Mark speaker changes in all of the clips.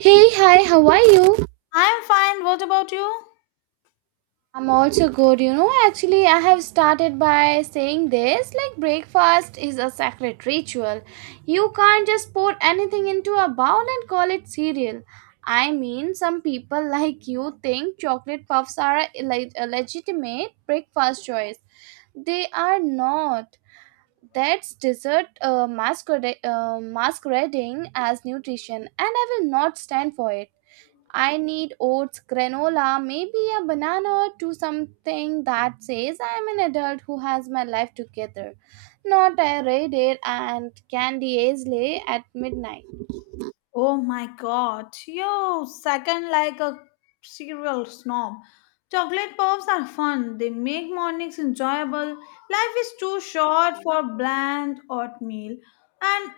Speaker 1: Hey, hi, how are you?
Speaker 2: I'm fine. What about you?
Speaker 1: I'm also good. You know, actually, I have started by saying this like breakfast is a sacred ritual. You can't just pour anything into a bowl and call it cereal. I mean, some people like you think chocolate puffs are a legitimate breakfast choice. They are not. That's dessert masquerading as nutrition, and I will not stand for it. I need oats, granola, maybe a banana or two, something that says I'm an adult who has my life together, not a raided and candy Aisley at midnight.
Speaker 2: Oh my god, you second like a cereal snob. Chocolate pops are fun. They make mornings enjoyable. Life is too short for bland oatmeal. And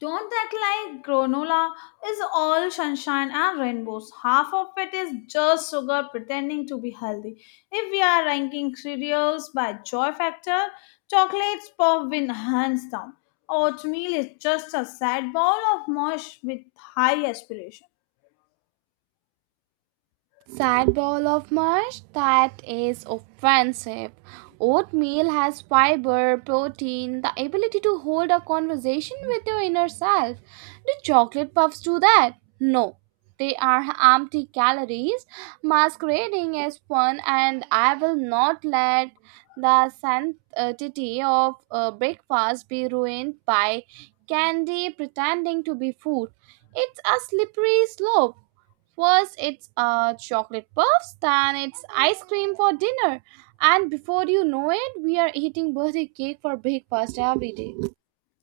Speaker 2: don't act like granola is all sunshine and rainbows. Half of it is just sugar pretending to be healthy. If we are ranking cereals by joy factor, chocolates pop win hands down. Oatmeal is just a sad bowl of mush with high aspiration.
Speaker 1: Sad bowl of mush, that is offensive. Oatmeal has fiber, protein, the ability to hold a conversation with your inner self. Do chocolate puffs do that? No. They are empty calories masquerading as fun, and I will not let the sanctity of breakfast be ruined by candy pretending to be food. It's a slippery slope. First, it's chocolate puffs, then it's ice cream for dinner, and before you know it, we are eating birthday cake for breakfast every day.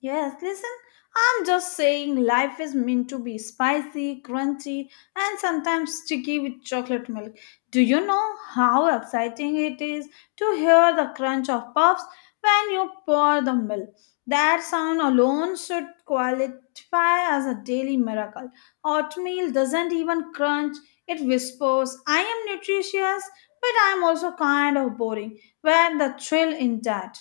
Speaker 2: Yes, listen, I'm just saying life is meant to be spicy, crunchy, and sometimes sticky with chocolate milk. Do you know how exciting it is to hear the crunch of puffs when you pour the milk? That sound alone should qualify as a daily miracle. Oatmeal doesn't even crunch, it whispers, I am nutritious, but I'm also kind of boring. Where the thrill in that?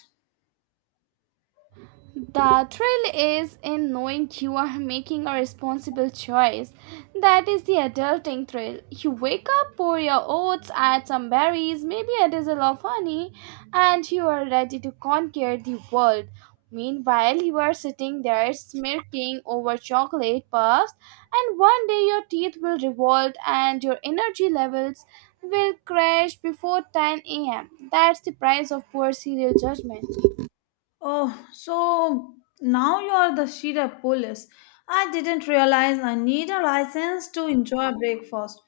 Speaker 1: The thrill is in knowing you are making a responsible choice. That is the adulting thrill. You wake up, pour your oats, add some berries, maybe a drizzle of honey, and you are ready to conquer the world. Meanwhile, you are sitting there smirking over chocolate puffs, and one day your teeth will revolt and your energy levels will crash before 10 a.m. That's the price of poor serial judgment.
Speaker 2: Oh, so now you are the Shira police. I didn't realize I need a license to enjoy breakfast.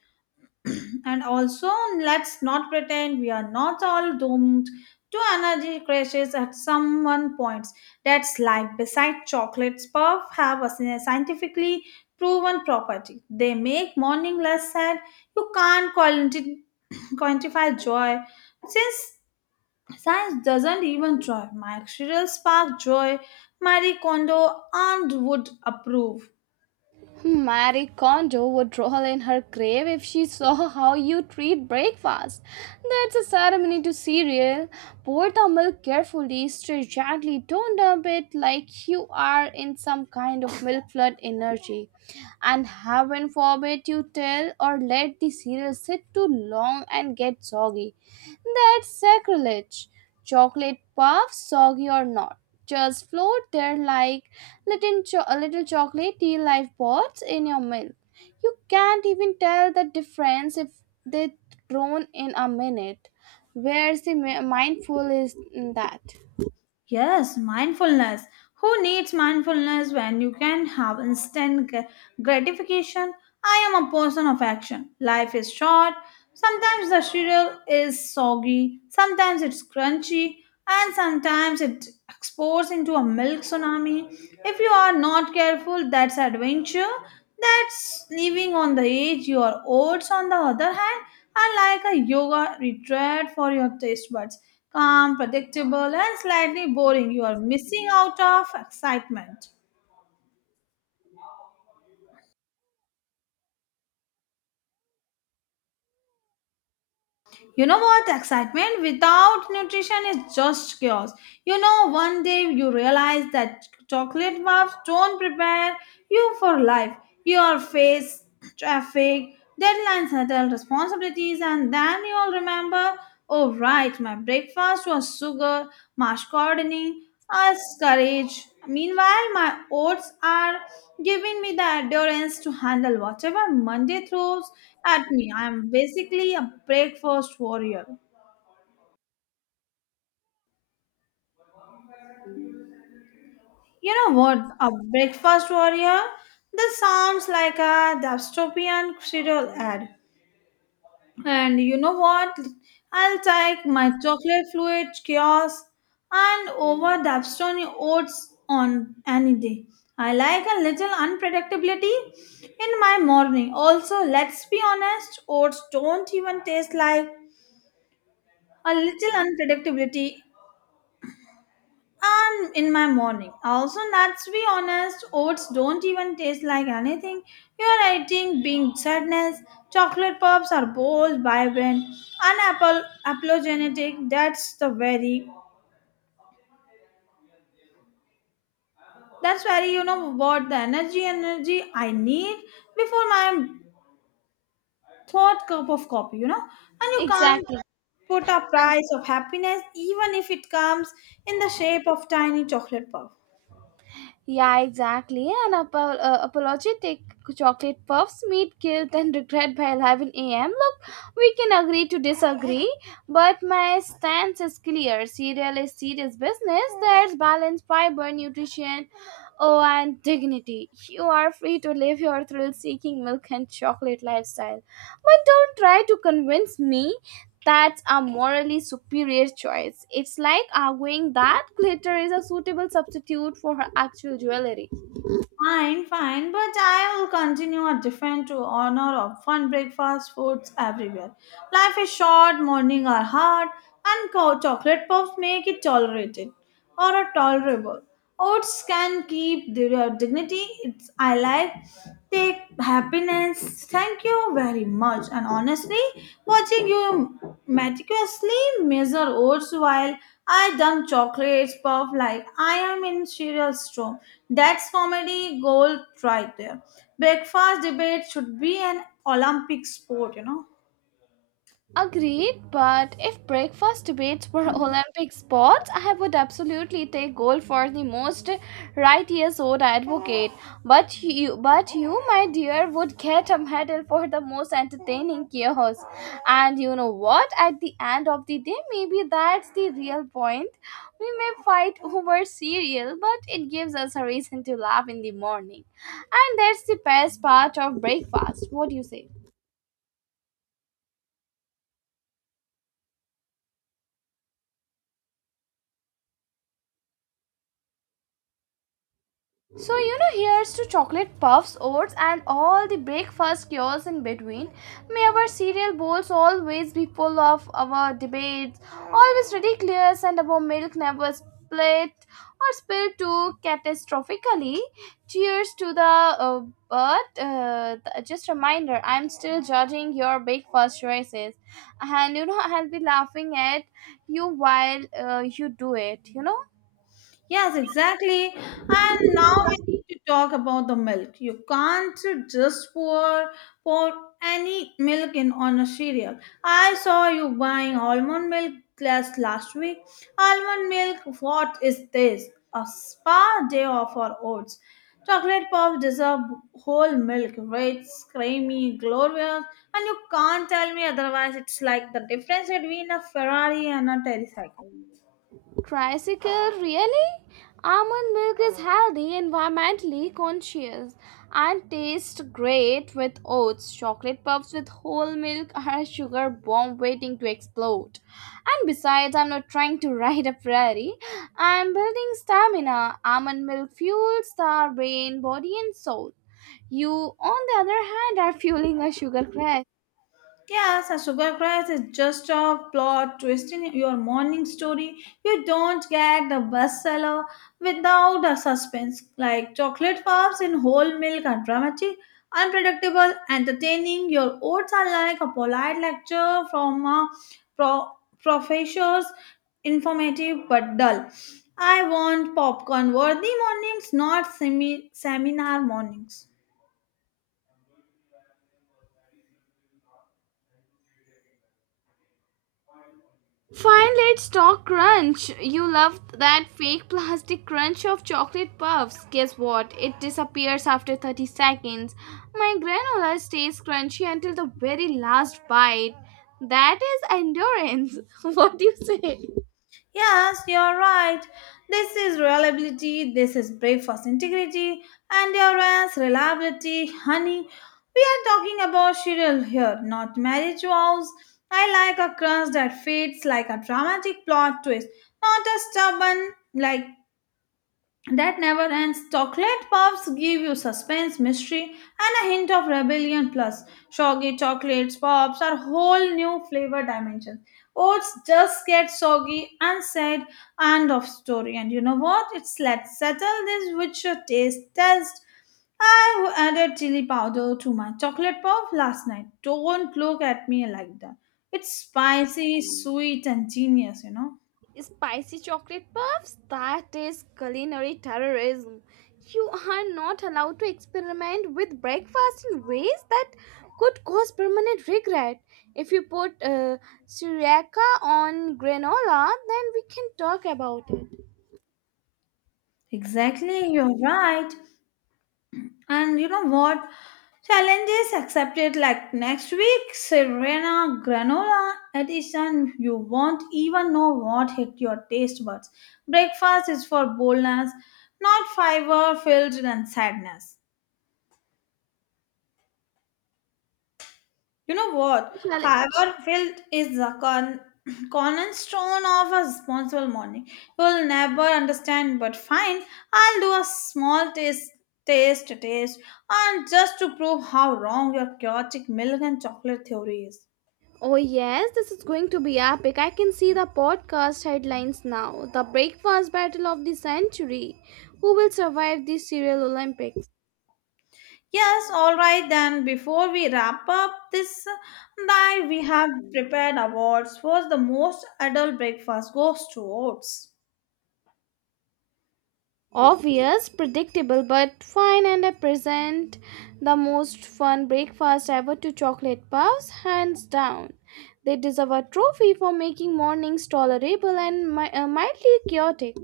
Speaker 2: And also, let's not pretend we are not all doomed to energy crashes at some one point. That's life. Besides, chocolates, puff have a scientifically proven property. They make morning less sad. You can't quantify joy since science doesn't even try. Mike Shirel sparked joy. Marie Kondo and would approve.
Speaker 1: Marie Kondo would roll in her grave if she saw how you treat breakfast. That's a ceremony to cereal. Pour the milk carefully, stir gently, don't dump it like you are in some kind of milk flood energy, and heaven forbid you tell or let the cereal sit too long and get soggy. That's sacrilege. Chocolate puffs, soggy or not, just float there like little chocolatey lifeboats in your milk. You can't even tell the difference if they thrown in a minute. Where's the mindful is in that?
Speaker 2: Yes, mindfulness. Who needs mindfulness when you can have instant gratification? I am a person of action. Life is short. Sometimes the cereal is soggy, sometimes it's crunchy, and sometimes it explodes into a milk tsunami. If you are not careful, that's adventure. That's living on the edge. Your oats, on the other hand, are like a yoga retreat for your taste buds. Calm, predictable, and slightly boring. You are missing out of excitement. You know what? Excitement without nutrition is just chaos. One day you realize that chocolate bars don't prepare you for life. Your face, traffic, deadlines, adult responsibilities, and then you'll remember oh, right, my breakfast was sugar, mash as courage. Meanwhile, my oats are giving me the endurance to handle whatever Monday throws at me. I am basically a breakfast warrior. You know what? A breakfast warrior? This sounds like a dystopian serial ad. And you know what? I'll take my chocolate fluid kiosk and over the Dapstone oats on any day. I like a little unpredictability in my morning. Also, let's be honest, oats don't even taste like a little unpredictability and in my morning. Also, let's be honest, oats don't even taste like anything. You are eating being sadness. Chocolate pops are bold, vibrant, and apple apologenetic. That's very you know what the energy I need before my third cup of coffee, you know? And you can't
Speaker 1: Exactly.
Speaker 2: put a price of happiness even if it comes in the shape of tiny chocolate puff.
Speaker 1: Yeah, exactly. An apologetic chocolate puffs meet guilt and regret by 11 a.m. Look, we can agree to disagree, but my stance is clear. Cereal is serious business. There's balance, fiber, nutrition, oh, and dignity. You are free to live your thrill seeking milk and chocolate lifestyle. But don't try to convince me that's a morally superior choice. It's like arguing that glitter is a suitable substitute for her actual jewelry.
Speaker 2: Fine, fine, but I will continue a different to honor of fun breakfast foods everywhere. Life is short, morning are hard, and chocolate puffs make it tolerated or a tolerable. Oats can keep their dignity. It's I like take happiness. Thank you very much. And honestly, watching you meticulously measure oats while I dump chocolates puff like I am in cereal storm that's comedy gold right there. Breakfast debate should be an Olympic sport, you know.
Speaker 1: Agreed, but if breakfast debates were Olympic sports, I would absolutely take gold for the most righteous old advocate. But you, my dear, would get a medal for the most entertaining chaos. And you know what? At the end of the day, maybe that's the real point. We may fight over cereal, but it gives us a reason to laugh in the morning, and that's the best part of breakfast. What do you say? So, you know, here's to chocolate puffs, oats, and all the breakfast cures in between. May our cereal bowls always be full of our debates, always ridiculous, and our milk never split or spilled too catastrophically. Cheers to the. Uh, just a reminder, I'm still judging your breakfast choices, and you know, I'll be laughing at you while you do it. You know.
Speaker 2: Yes, exactly. And now we need to talk about the milk. You can't just pour any milk in on a cereal. I saw you buying almond milk last week. Almond milk, what is this? A spa day of our oats. Chocolate puffs deserve whole milk, rich, creamy, glorious, and you can't tell me otherwise. It's like the difference between a Ferrari and a tricycle.
Speaker 1: Tricycle, really? Almond milk is healthy, environmentally conscious, and tastes great with oats. Chocolate puffs with whole milk are a sugar bomb waiting to explode. And besides, I'm not trying to ride a prairie. I'm building stamina. Almond milk fuels the brain, body, and soul. You, on the other hand, are fueling a sugar crash.
Speaker 2: Yes, a sugar crash is just a plot twisting your morning story. You don't get the bestseller without a suspense, like chocolate bars in whole milk are dramatic, unpredictable, entertaining. Your oats are like a polite lecture from a pro- professor's, informative but dull. I want popcorn worthy mornings, not seminar mornings.
Speaker 1: Fine, let's talk crunch. You loved that fake plastic crunch of chocolate puffs. Guess what? It disappears after 30 seconds. My granola stays crunchy until the very last bite. That is endurance. What do you say?
Speaker 2: Yes, you're right. This is reliability, this is breakfast integrity, endurance, reliability, honey. We are talking about cereal here, not marriage vows. I like a crunch that fades like a dramatic plot twist, not a stubborn like that never ends. Chocolate puffs give you suspense, mystery, and a hint of rebellion. Plus, soggy chocolates pops are whole new flavor dimensions. Oats just get soggy and said end of story. And you know what? It's let's settle this with your taste test. I added chili powder to my chocolate puff last night. Don't look at me like that. It's spicy, sweet, and genius.
Speaker 1: Spicy chocolate puffs? That is culinary terrorism. You are not allowed to experiment with breakfast in ways that could cause permanent regret. If you put sriracha on granola, then we can talk about it.
Speaker 2: Exactly, you're right. And you know what? Challenges accepted like next week, Serena granola edition. You won't even know what hit your taste buds. Breakfast is for boldness, not fiber filled and sadness. You know what?
Speaker 1: Challenge.
Speaker 2: Fiber filled is the cornerstone of a responsible morning. You will never understand, but fine. I'll do a small taste, and just to prove how wrong your chaotic milk and chocolate theory is.
Speaker 1: Oh, yes, this is going to be epic. I can see the podcast headlines now. The breakfast battle of the century. Who will survive the cereal Olympics?
Speaker 2: Yes, all right then. Before we wrap up this night, we have prepared awards for the most adult breakfast goes to oats.
Speaker 1: Obvious, predictable, but fine, and I present the most fun breakfast ever to chocolate puffs, hands down. They deserve a trophy for making mornings tolerable and mildly chaotic.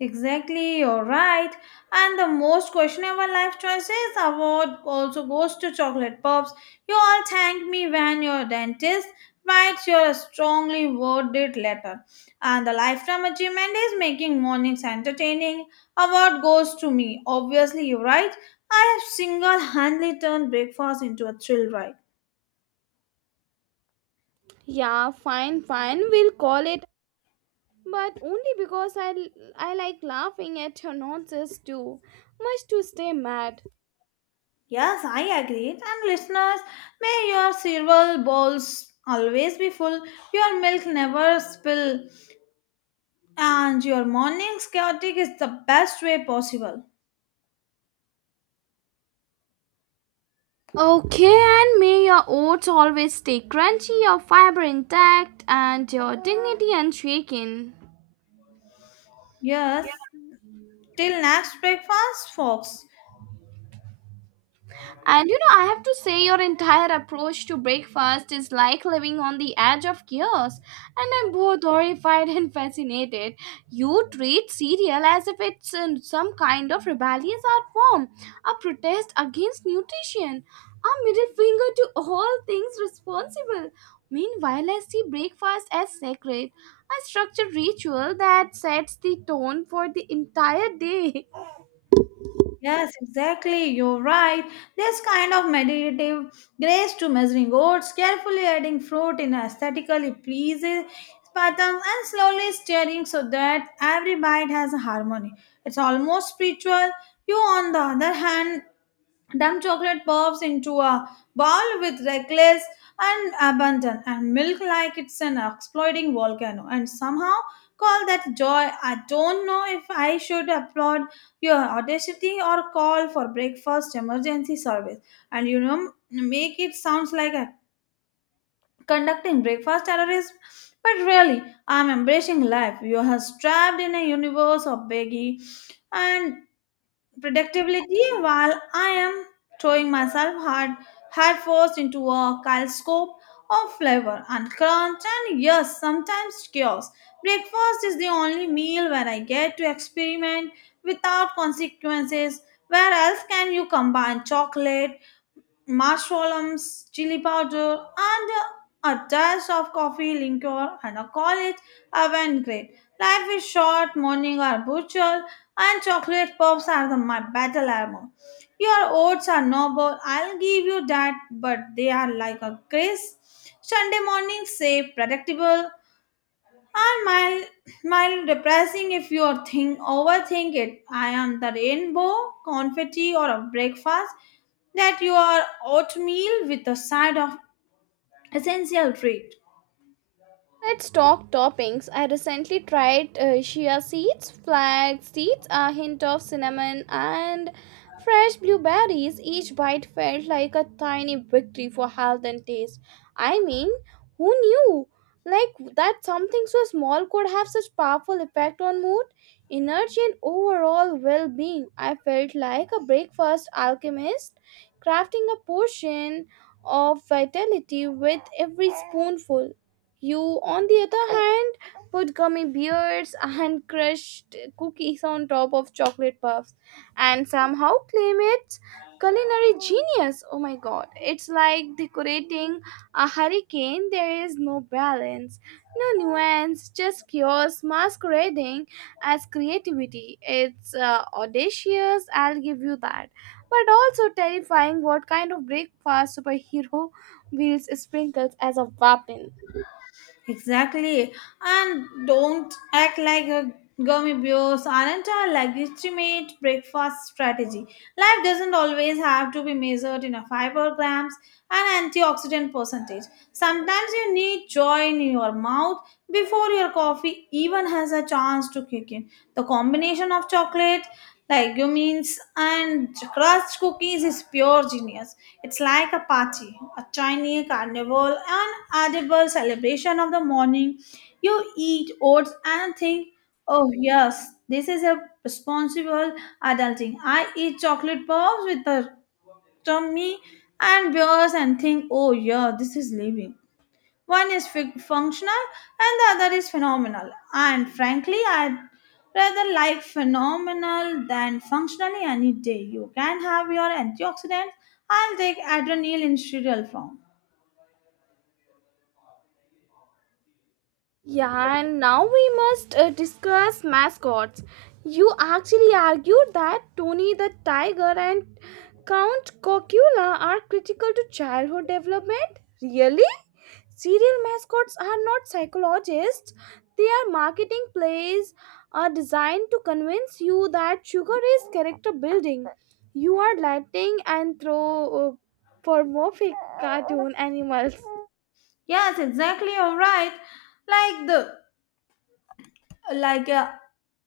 Speaker 2: Exactly, you're right. And the most questionable life choices award also goes to chocolate pops. You all thanked me when your dentist writes your strongly worded letter. And the lifetime achievement is making mornings entertaining. Award goes to me. Obviously, you're right. I have single handedly turned breakfast into a thrill ride.
Speaker 1: Yeah, fine, fine, we'll call it, but only because I like laughing at your nonsense too, much to stay mad.
Speaker 2: Yes, I agreed. And listeners, may your cereal bowls always be full, your milk never spill and your morning's chaotic is the best way possible.
Speaker 1: Okay, and may your oats always stay crunchy, your fiber intact, and your dignity unshaken.
Speaker 2: Yes, till next breakfast, folks.
Speaker 1: And you know, I have to say, your entire approach to breakfast is like living on the edge of chaos. And I'm both horrified and fascinated. You treat cereal as if it's some kind of rebellious art form, a protest against nutrition, a middle finger to all things responsible. Meanwhile, I see breakfast as sacred, a structured ritual that sets the tone for the entire day.
Speaker 2: Yes, exactly. You're right. This kind of meditative grace to measuring oats, carefully adding fruit in aesthetically pleasing patterns, and slowly stirring so that every bite has a harmony. It's almost spiritual. You, on the other hand, dump chocolate pops into a ball with reckless and abandon and milk like it's an exploding volcano and somehow call that joy. I don't know if I should applaud your audacity or call for breakfast emergency service. And you know, make it sounds like a conducting breakfast terrorism. But really, I'm embracing life. You are trapped in a universe of baggy and productivity, while I am throwing myself hard force into a kaleidoscope of flavor and crunch and yes, sometimes chaos. Breakfast is the only meal where I get to experiment without consequences. Where else can you combine chocolate, mushrooms, chili powder, and a dash of coffee, liqueur, and a college oven grate. Life is short, morning are butcher, and chocolate puffs are the, my battle armor. Your oats are noble, I'll give you that, but they are like a grace. Sunday morning, safe, predictable, and mild depressing if you are think overthink it. I am the rainbow, confetti, or a breakfast that you are oatmeal with a side of essential treat.
Speaker 1: Let's talk toppings. I recently tried chia seeds, flax seeds, a hint of cinnamon, and fresh blueberries. Each bite felt like a tiny victory for health and taste. I mean, who knew? Like that something so small could have such powerful effect on mood, energy, and overall well-being. I felt like a breakfast alchemist, crafting a portion of vitality with every spoonful. You, on the other hand, put gummy bears and crushed cookies on top of chocolate puffs and somehow claim it's culinary genius. Oh my god, it's like decorating a hurricane. There is no balance, no nuance, just chaos masquerading as creativity. It's audacious, I'll give you that. But also terrifying what kind of breakfast superhero wields sprinkles as a weapon.
Speaker 2: Exactly. And don't act like a gummy bears aren't a legitimate breakfast strategy. Life doesn't always have to be measured in a fiber grams and antioxidant percentage. Sometimes you need joy in your mouth before your coffee even has a chance to kick in. The combination of chocolate like you means and crust cookies is pure genius. It's like a party, a tiny carnival, an edible celebration of the morning. You eat oats and think, oh yes, this is a responsible adulting. I eat chocolate bars with a tummy and beers and think, oh yeah, this is living. One is functional and the other is phenomenal. And frankly, I'd rather like phenomenal than functionally any day. You can have your antioxidants. I'll take adrenaline in cereal form.
Speaker 1: Yeah, and now we must discuss mascots. You actually argued that Tony the Tiger and Count Cocula are critical to childhood development? Really? Serial mascots are not psychologists, they are marketing plays are designed to convince you that sugar is character building. You are lighting anthropomorphic cartoon animals.
Speaker 2: Yes, exactly. All right. Like the like a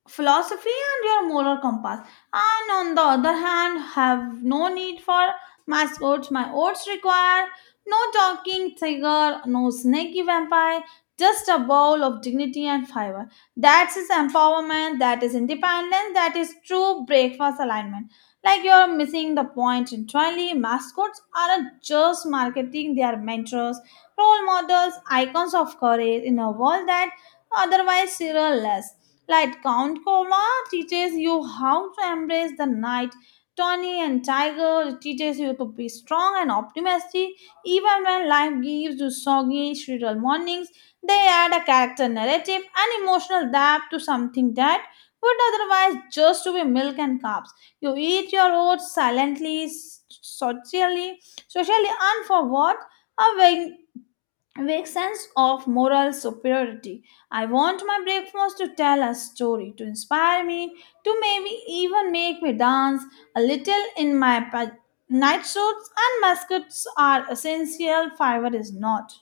Speaker 2: philosophy and your moral compass and on the other hand have no need for mascots, my oats require no talking tiger, no snaky vampire, just a bowl of dignity and fiber. That is empowerment, that is independence, that is true breakfast alignment. Like you're missing the point entirely, mascots aren't just marketing, they are mentors, role models, icons of courage in a world that otherwise cerealless. Like Count Kola teaches you how to embrace the night. Tony and Tiger teaches you to be strong and optimistic even when life gives you soggy, shrill mornings. They add a character narrative and emotional depth to something that would otherwise just be milk and carbs. You eat your oats silently, socially, and for what? A vague sense of moral superiority. I want my breakfast to tell a story, to inspire me, to maybe even make me dance a little in my night suits, and mascots are essential, fiber is not.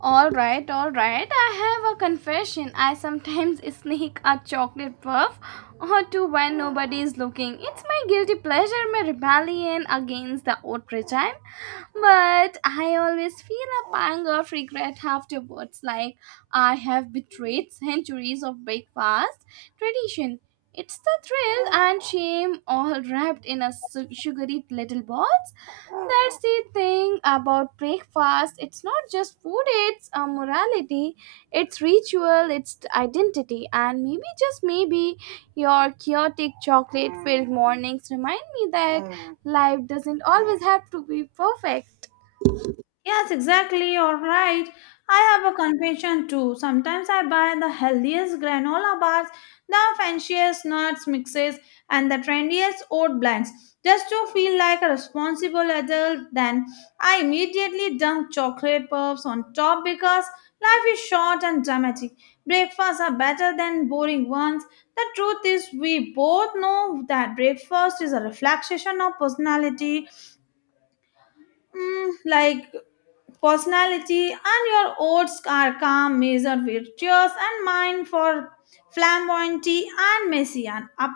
Speaker 1: All right, all right. I have a confession. I sometimes sneak a chocolate puff or two when nobody is looking. It's my guilty pleasure, my rebellion against the old regime. But I always feel a pang of regret afterwards, like I have betrayed centuries of breakfast tradition. It's the thrill and shame all wrapped in a sugary little balls. That's the thing about breakfast. It's not just food, it's a morality, it's ritual, it's identity, and maybe just maybe your chaotic chocolate filled mornings remind me that life doesn't always have to be perfect.
Speaker 2: Yes, exactly. You're right. I have a confession too. Sometimes I buy the healthiest granola bars, the fanciest nuts mixes, and the trendiest oat blends just to feel like a responsible adult. Then I immediately dump chocolate puffs on top because life is short and dramatic. Breakfasts are better than boring ones. The truth is, we both know that breakfast is a reflection of personality. Mm, like personality and your oats are calm, measured, virtuous, and mine for flamboyanty and messy and up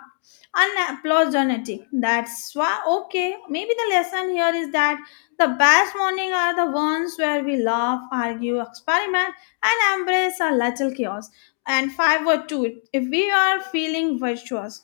Speaker 2: unapologetic. That's why okay maybe the lesson here is that the best morning are the ones where we laugh, argue, experiment, and embrace a little chaos, and 5 or 2 if we are feeling virtuous.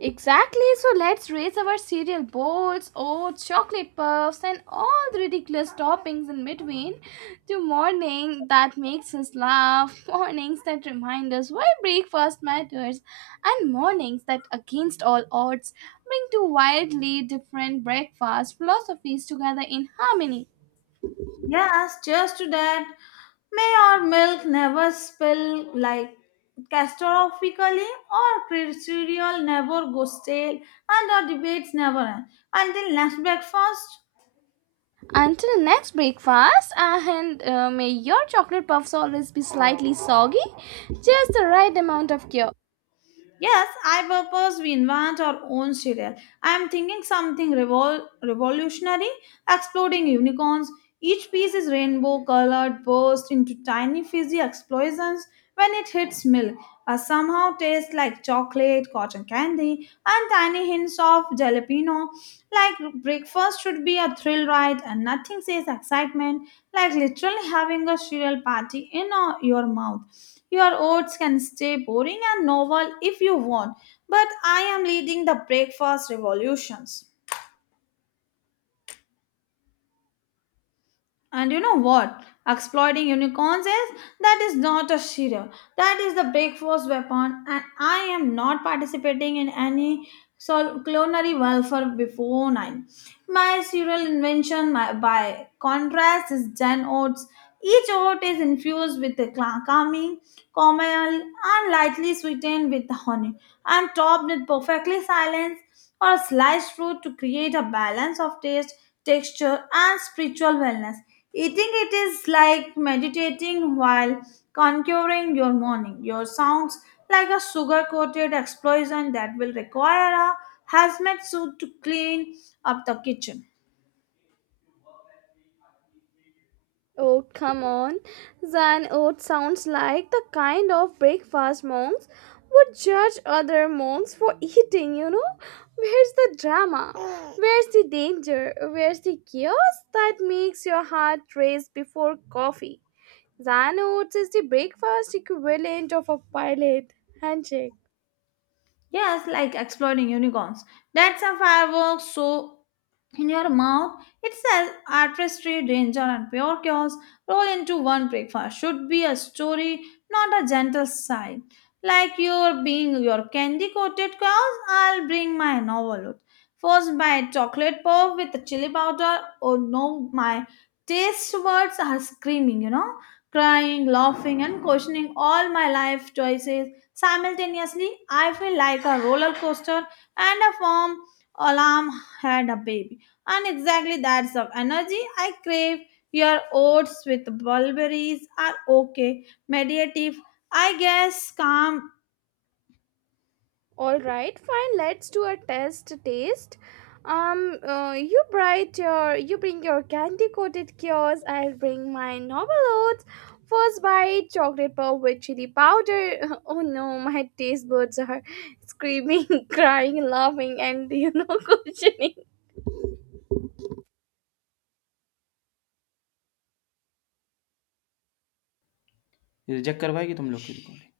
Speaker 1: Exactly, so let's raise our cereal bowls, oats, chocolate puffs, and all the ridiculous toppings in between to morning that makes us laugh, mornings that remind us why breakfast matters, and mornings that, against all odds, bring two wildly different breakfast philosophies together in harmony.
Speaker 2: Yes, cheers to that. May our milk never spill like catastrophically or cereal never go stale and our debates never end until next breakfast.
Speaker 1: Until next breakfast, and may your chocolate puffs always be slightly soggy, just the right amount of cure.
Speaker 2: Yes, I propose we invent our own cereal. I am thinking something revolutionary, exploding unicorns. Each piece is rainbow colored, burst into tiny fizzy explosions when it hits milk. Somehow tastes like chocolate, cotton candy, and tiny hints of jalapeno. Like breakfast should be a thrill ride, and nothing says excitement like literally having a cereal party in your mouth. Your oats can stay boring and novel if you want, but I am leading the breakfast revolutions. And you know what? Exploiting unicorns is that is not a shira. That is the big force weapon, and I am not participating in any culinary welfare before nine. My cereal invention, by contrast, is Gen Oats. Each oat is infused with the calming caramel, and lightly sweetened with honey, and topped with perfectly silenced or sliced fruit to create a balance of taste, texture, and spiritual wellness. Eating it is like meditating while conquering your morning. Your sounds like a sugar coated explosion that will require a hazmat suit to clean up the kitchen.
Speaker 1: Oh, come on. Zan oat sounds like the kind of breakfast monks would judge other monks for eating, you know? Where's the drama? Where's the danger? Where's the chaos that makes your heart race before coffee? Zan oats is the breakfast equivalent of a pilot handshake.
Speaker 2: Yes, like exploding unicorns. That's a firework show in your mouth. It's says artistry, danger, and pure chaos roll into one breakfast. Should be a story, not a gentle sigh. Like you're being your candy coated chaos, I'll bring my novelhood. First bite chocolate puff with the chili powder. Oh no, my taste words are screaming, crying, laughing, and questioning all my life choices. Simultaneously, I feel like a roller coaster and a firm alarm had a baby. And exactly that's of energy I crave. Your oats with bulberries are okay, meditative, I guess, calm.
Speaker 1: All right, fine. Let's do a test taste. You bring your candy coated cures. I'll bring my novel oats. First bite, chocolate pop with chili powder. Oh no, my taste buds are screaming, crying, laughing, and you know, questioning.
Speaker 2: ये check करवाएगी तुम लोग की recording